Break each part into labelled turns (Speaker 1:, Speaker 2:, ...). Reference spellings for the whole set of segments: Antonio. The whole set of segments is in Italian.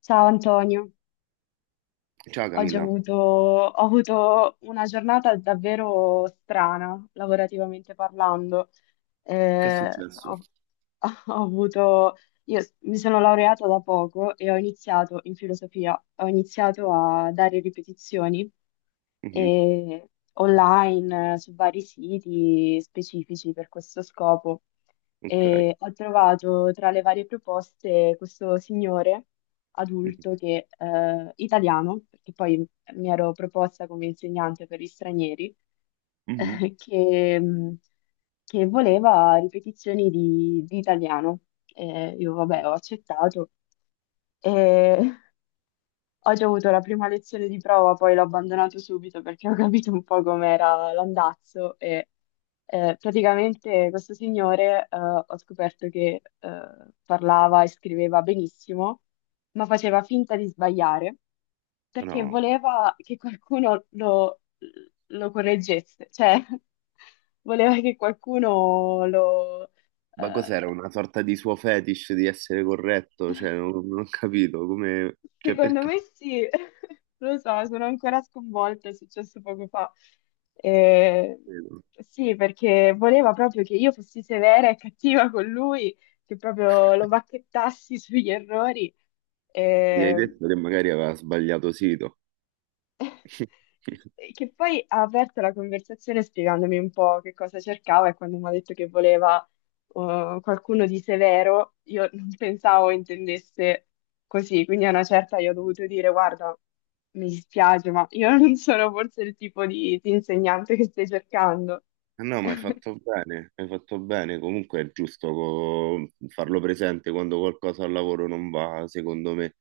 Speaker 1: Ciao Antonio,
Speaker 2: Ciao
Speaker 1: oggi ho
Speaker 2: Camilla,
Speaker 1: avuto, ho avuto una giornata davvero strana, lavorativamente parlando
Speaker 2: che è
Speaker 1: eh,
Speaker 2: successo?
Speaker 1: ho, ho avuto, io s- mi sono laureata da poco e ho iniziato in filosofia, ho iniziato a dare ripetizioni
Speaker 2: Mhm,
Speaker 1: e online su vari siti specifici per questo scopo.
Speaker 2: ok.
Speaker 1: E ho trovato tra le varie proposte questo signore adulto
Speaker 2: Mhm,
Speaker 1: che, italiano, perché poi mi ero proposta come insegnante per gli stranieri,
Speaker 2: mhm.
Speaker 1: eh, che mh, che voleva ripetizioni di italiano. E io, vabbè, ho accettato. E ho già avuto la prima lezione di prova, poi l'ho abbandonato subito perché ho capito un po' com'era l'andazzo e praticamente questo signore ho scoperto che parlava e scriveva benissimo, ma faceva finta di sbagliare perché
Speaker 2: No,
Speaker 1: voleva che qualcuno lo correggesse, cioè voleva che qualcuno
Speaker 2: ma cos'era?
Speaker 1: eh,
Speaker 2: Una sorta di suo fetish di essere corretto? Cioè, non ho capito come... Cioè,
Speaker 1: Secondo
Speaker 2: perché?
Speaker 1: me sì, lo so, sono ancora sconvolta, è successo poco fa. Eh, sì, perché voleva proprio che io fossi severa e cattiva con lui, che proprio lo bacchettassi sugli errori.
Speaker 2: Ma gli hai
Speaker 1: Eh,
Speaker 2: detto che magari aveva sbagliato sito?
Speaker 1: che poi ha aperto la conversazione spiegandomi un po' che cosa cercava e quando mi ha detto che voleva qualcuno di severo, io non pensavo intendesse così, quindi a una certa io ho dovuto dire: guarda, mi dispiace, ma io non sono forse il tipo di insegnante che stai cercando.
Speaker 2: No, ma hai fatto bene, hai fatto bene. Comunque è giusto farlo presente quando qualcosa al lavoro non va, secondo me.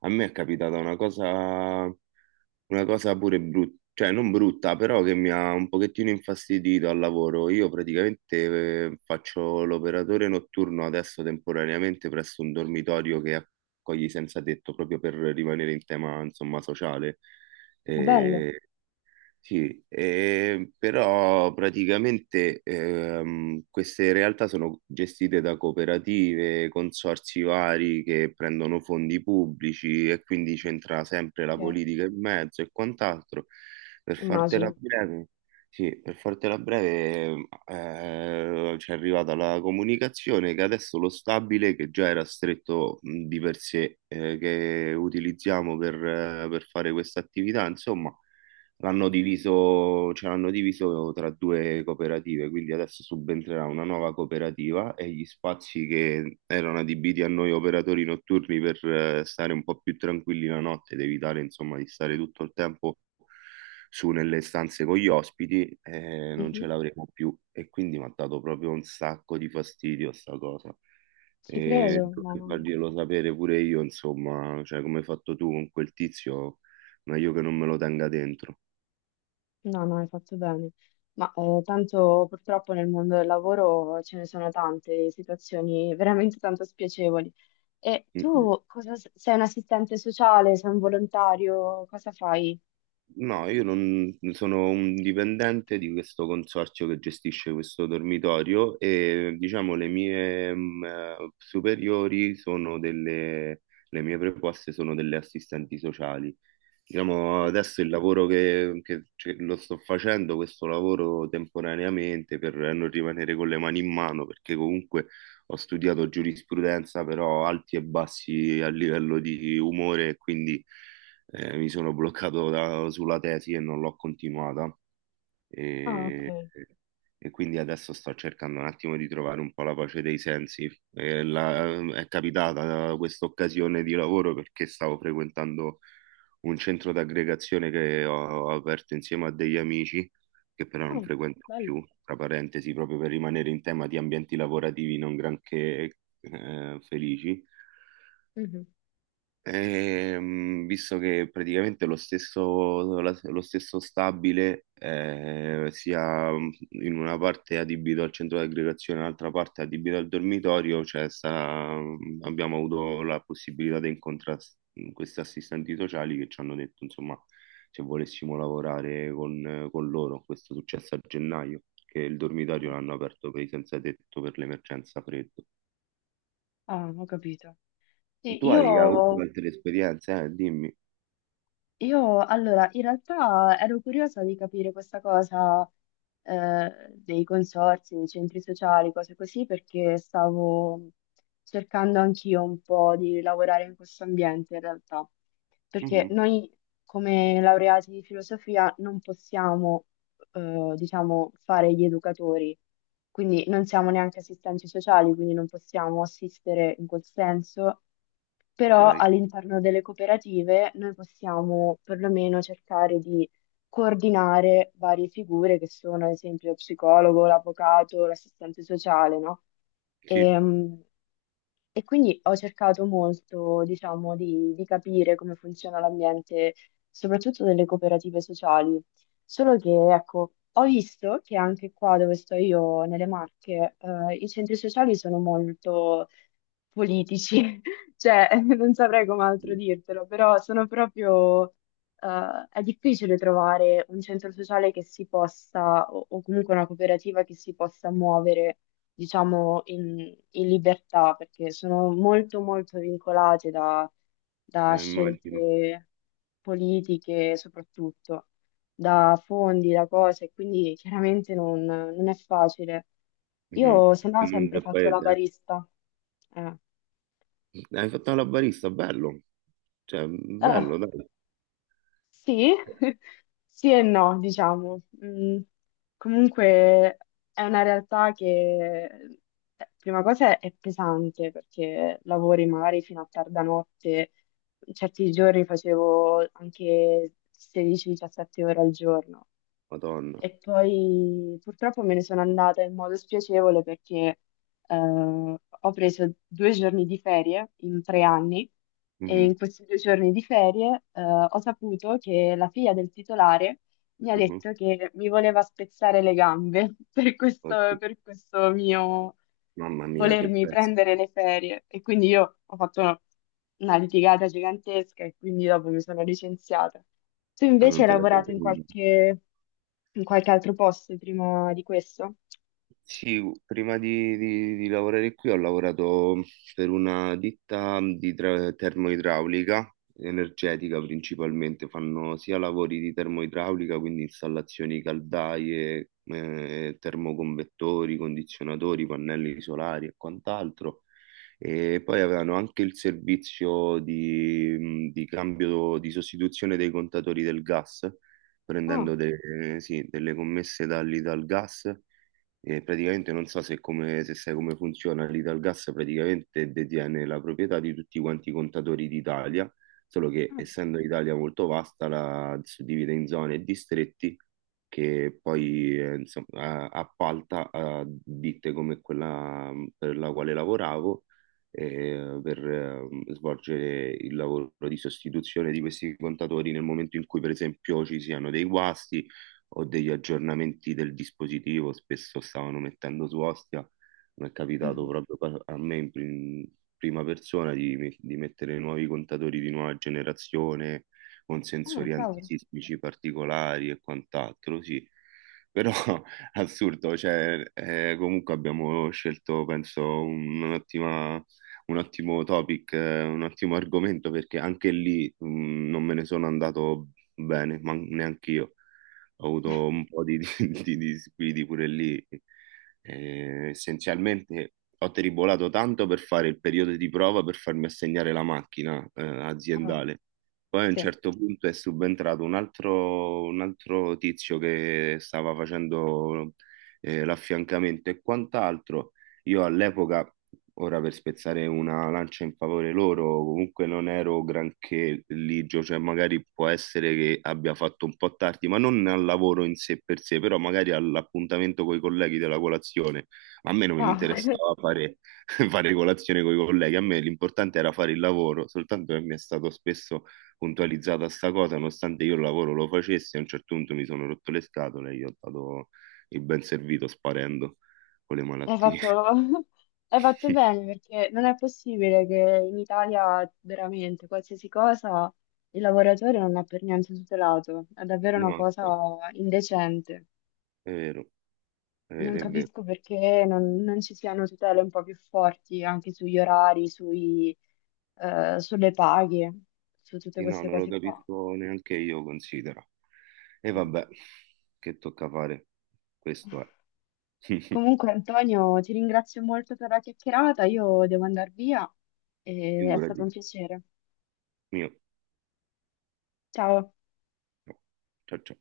Speaker 2: A me è capitata una cosa pure brutta, cioè non brutta, però che mi ha un pochettino infastidito al lavoro. Io praticamente faccio l'operatore notturno adesso temporaneamente presso un dormitorio che accoglie senza tetto, proprio per rimanere in tema, insomma, sociale.
Speaker 1: Ah, bello.
Speaker 2: Sì, però praticamente queste realtà sono gestite da cooperative, consorzi vari che prendono fondi pubblici e quindi c'entra sempre la
Speaker 1: Eh,
Speaker 2: politica in mezzo e quant'altro. Per fartela
Speaker 1: immagino.
Speaker 2: breve, sì, per fartela breve, ci è arrivata la comunicazione che adesso lo stabile, che già era stretto di per sé, che utilizziamo per fare questa attività, insomma l'hanno diviso, ce l'hanno diviso tra due cooperative, quindi adesso subentrerà una nuova cooperativa e gli spazi che erano adibiti a noi operatori notturni per stare un po' più tranquilli la notte ed evitare insomma di stare tutto il tempo su nelle stanze con gli ospiti, non ce
Speaker 1: Mhm.
Speaker 2: l'avremo più e quindi mi ha dato proprio un sacco di fastidio sta cosa.
Speaker 1: Ci
Speaker 2: E
Speaker 1: credo,
Speaker 2: dovrei
Speaker 1: mamma mia.
Speaker 2: farglielo sapere pure io, insomma, cioè come hai fatto tu con quel tizio, meglio che non me lo tenga dentro.
Speaker 1: No, no, hai fatto bene. Ma tanto purtroppo nel mondo del lavoro ce ne sono tante di situazioni veramente tanto spiacevoli. E
Speaker 2: Mm,
Speaker 1: tu cosa sei un assistente sociale, sei un volontario, cosa fai?
Speaker 2: no, io non sono un dipendente di questo consorzio che gestisce questo dormitorio e diciamo le mie mm, superiori sono delle, le mie preposte sono delle assistenti sociali. Diciamo, adesso il lavoro che lo sto facendo, questo lavoro temporaneamente per non rimanere con le mani in mano, perché comunque ho studiato giurisprudenza, però alti e bassi a livello di umore, quindi mi sono bloccato sulla tesi e non l'ho continuata
Speaker 1: Ah,
Speaker 2: e,
Speaker 1: ok.
Speaker 2: e quindi adesso sto cercando un attimo di trovare un po' la pace dei sensi. È capitata questa occasione di lavoro perché stavo frequentando un centro d'aggregazione che ho aperto insieme a degli amici che però non
Speaker 1: Ah,
Speaker 2: frequento
Speaker 1: bello.
Speaker 2: più, tra parentesi, proprio per rimanere in tema di ambienti lavorativi non granché felici.
Speaker 1: Mhm.
Speaker 2: Visto che praticamente lo stesso stabile sia mm, in una parte adibito al centro di aggregazione, l'altra parte adibito al dormitorio, abbiamo avuto la possibilità di incontrare questi assistenti sociali che ci hanno detto, insomma, se volessimo lavorare con loro. Questo è successo a gennaio, che il dormitorio l'hanno aperto per i senza tetto per l'emergenza freddo.
Speaker 1: Ah, ho capito. Sì,
Speaker 2: Tu hai avuto
Speaker 1: io
Speaker 2: altre esperienze, eh? Dimmi.
Speaker 1: Io allora, in realtà ero curiosa di capire questa cosa dei consorzi, dei centri sociali, cose così, perché stavo cercando anch'io un po' di lavorare in questo ambiente in realtà, perché
Speaker 2: Mhm,
Speaker 1: noi come laureati di filosofia non possiamo, diciamo, fare gli educatori, quindi non siamo neanche assistenti sociali, quindi non possiamo assistere in quel senso, però
Speaker 2: ok.
Speaker 1: all'interno delle cooperative noi possiamo perlomeno cercare di coordinare varie figure che sono ad esempio lo psicologo, l'avvocato, l'assistente sociale, no?
Speaker 2: Sì,
Speaker 1: Ehm, e quindi ho cercato molto, diciamo, di capire come funziona l'ambiente, soprattutto delle cooperative sociali. Solo che, ecco, ho visto che anche qua dove sto io, nelle Marche, i centri sociali sono molto politici, cioè non saprei come altro
Speaker 2: sì,
Speaker 1: dirtelo, però sono proprio, è difficile trovare un centro sociale che si possa, o comunque una cooperativa che si possa muovere, diciamo, in, libertà, perché sono molto, molto vincolate da
Speaker 2: immagino.
Speaker 1: scelte politiche, soprattutto da fondi, da cose, quindi chiaramente non è facile.
Speaker 2: Mhm.
Speaker 1: Io se no
Speaker 2: Tutto
Speaker 1: ho
Speaker 2: il
Speaker 1: sempre
Speaker 2: mondo è
Speaker 1: fatto la
Speaker 2: paese,
Speaker 1: barista. Eh.
Speaker 2: eh. Hai fatto la barista, bello. Cioè,
Speaker 1: Eh,
Speaker 2: bello, dai.
Speaker 1: sì, sì e no, diciamo. Comunque è una realtà che, prima cosa, è pesante perché lavori magari fino a tarda notte, certi giorni facevo anche 16-17 ore al giorno
Speaker 2: Madonna.
Speaker 1: e poi purtroppo me ne sono andata in modo spiacevole perché eh, ho preso 2 giorni di ferie in 3 anni e in
Speaker 2: Mhm,
Speaker 1: questi 2 giorni di ferie ho saputo che la figlia del titolare mi ha
Speaker 2: mhm.
Speaker 1: detto che mi voleva spezzare le gambe
Speaker 2: Oddio,
Speaker 1: per questo mio
Speaker 2: mamma mia, che
Speaker 1: volermi
Speaker 2: pezzo.
Speaker 1: prendere le ferie. E quindi io ho fatto una litigata gigantesca e quindi dopo mi sono licenziata. Tu
Speaker 2: Ah,
Speaker 1: invece
Speaker 2: non
Speaker 1: hai
Speaker 2: te la sei
Speaker 1: lavorato in
Speaker 2: tenuta.
Speaker 1: qualche, in qualche altro posto prima di questo?
Speaker 2: Sì, prima di, di lavorare qui ho lavorato per una ditta di termoidraulica, energetica principalmente, fanno sia lavori di termoidraulica, quindi installazioni caldaie, termoconvettori, condizionatori, pannelli solari e quant'altro, e poi avevano anche il servizio di cambio, di sostituzione dei contatori del gas, prendendo
Speaker 1: Ah,
Speaker 2: sì, delle commesse dall'Italgas. E praticamente non so se, come, se sai come funziona, l'Italgas praticamente detiene la proprietà di tutti quanti i contatori d'Italia, solo che
Speaker 1: ah,
Speaker 2: essendo l'Italia molto vasta la suddivide in zone e distretti che poi insomma, appalta a ditte come quella per la quale lavoravo per svolgere il lavoro di sostituzione di questi contatori nel momento in cui per esempio ci siano dei guasti o degli aggiornamenti del dispositivo, spesso stavano mettendo su Ostia, mi è capitato
Speaker 1: mhm.
Speaker 2: proprio a me prima persona di, di mettere nuovi contatori di nuova generazione con
Speaker 1: Ah,
Speaker 2: sensori
Speaker 1: cavolo.
Speaker 2: antisismici particolari e quant'altro, sì. Però assurdo, cioè, comunque abbiamo scelto, penso, un ottimo topic, un ottimo argomento perché anche lì non me ne sono andato bene, ma neanche io ho avuto un po' di di disguidi pure lì. Essenzialmente ho tribolato tanto per fare il periodo di prova per farmi assegnare la macchina,
Speaker 1: Ah,
Speaker 2: aziendale. Poi a un
Speaker 1: sì.
Speaker 2: certo punto è subentrato un altro tizio che stava facendo l'affiancamento e quant'altro. Io all'epoca, ora per spezzare una lancia in favore loro, comunque non ero granché ligio, cioè magari può essere che abbia fatto un po' tardi, ma non al lavoro in sé per sé, però magari all'appuntamento con i colleghi della colazione. A me non mi
Speaker 1: Ah,
Speaker 2: interessava fare, fare colazione con i colleghi, a me l'importante era fare il lavoro, soltanto che mi è stato spesso puntualizzata sta cosa, nonostante io il lavoro lo facessi, a un certo punto mi sono rotto le scatole e gli ho dato il ben servito sparendo con le
Speaker 1: hai
Speaker 2: malattie.
Speaker 1: fatto, hai fatto bene perché non è possibile che in Italia veramente qualsiasi cosa il lavoratore non è per niente tutelato. È davvero una
Speaker 2: No,
Speaker 1: cosa
Speaker 2: infatti,
Speaker 1: indecente.
Speaker 2: è vero, è
Speaker 1: Non
Speaker 2: vero, è vero.
Speaker 1: capisco perché non ci siano tutele un po' più forti anche sugli orari, sulle paghe, su tutte
Speaker 2: Sì, no,
Speaker 1: queste
Speaker 2: non lo
Speaker 1: cose qua.
Speaker 2: capisco neanche io, considero. E
Speaker 1: Mm.
Speaker 2: vabbè, che tocca fare? Questo è.
Speaker 1: Comunque, Antonio, ti ringrazio molto per la chiacchierata. Io devo andare via e è stato un
Speaker 2: Figurati.
Speaker 1: piacere.
Speaker 2: Mio.
Speaker 1: Ciao.
Speaker 2: No. Ciao ciao.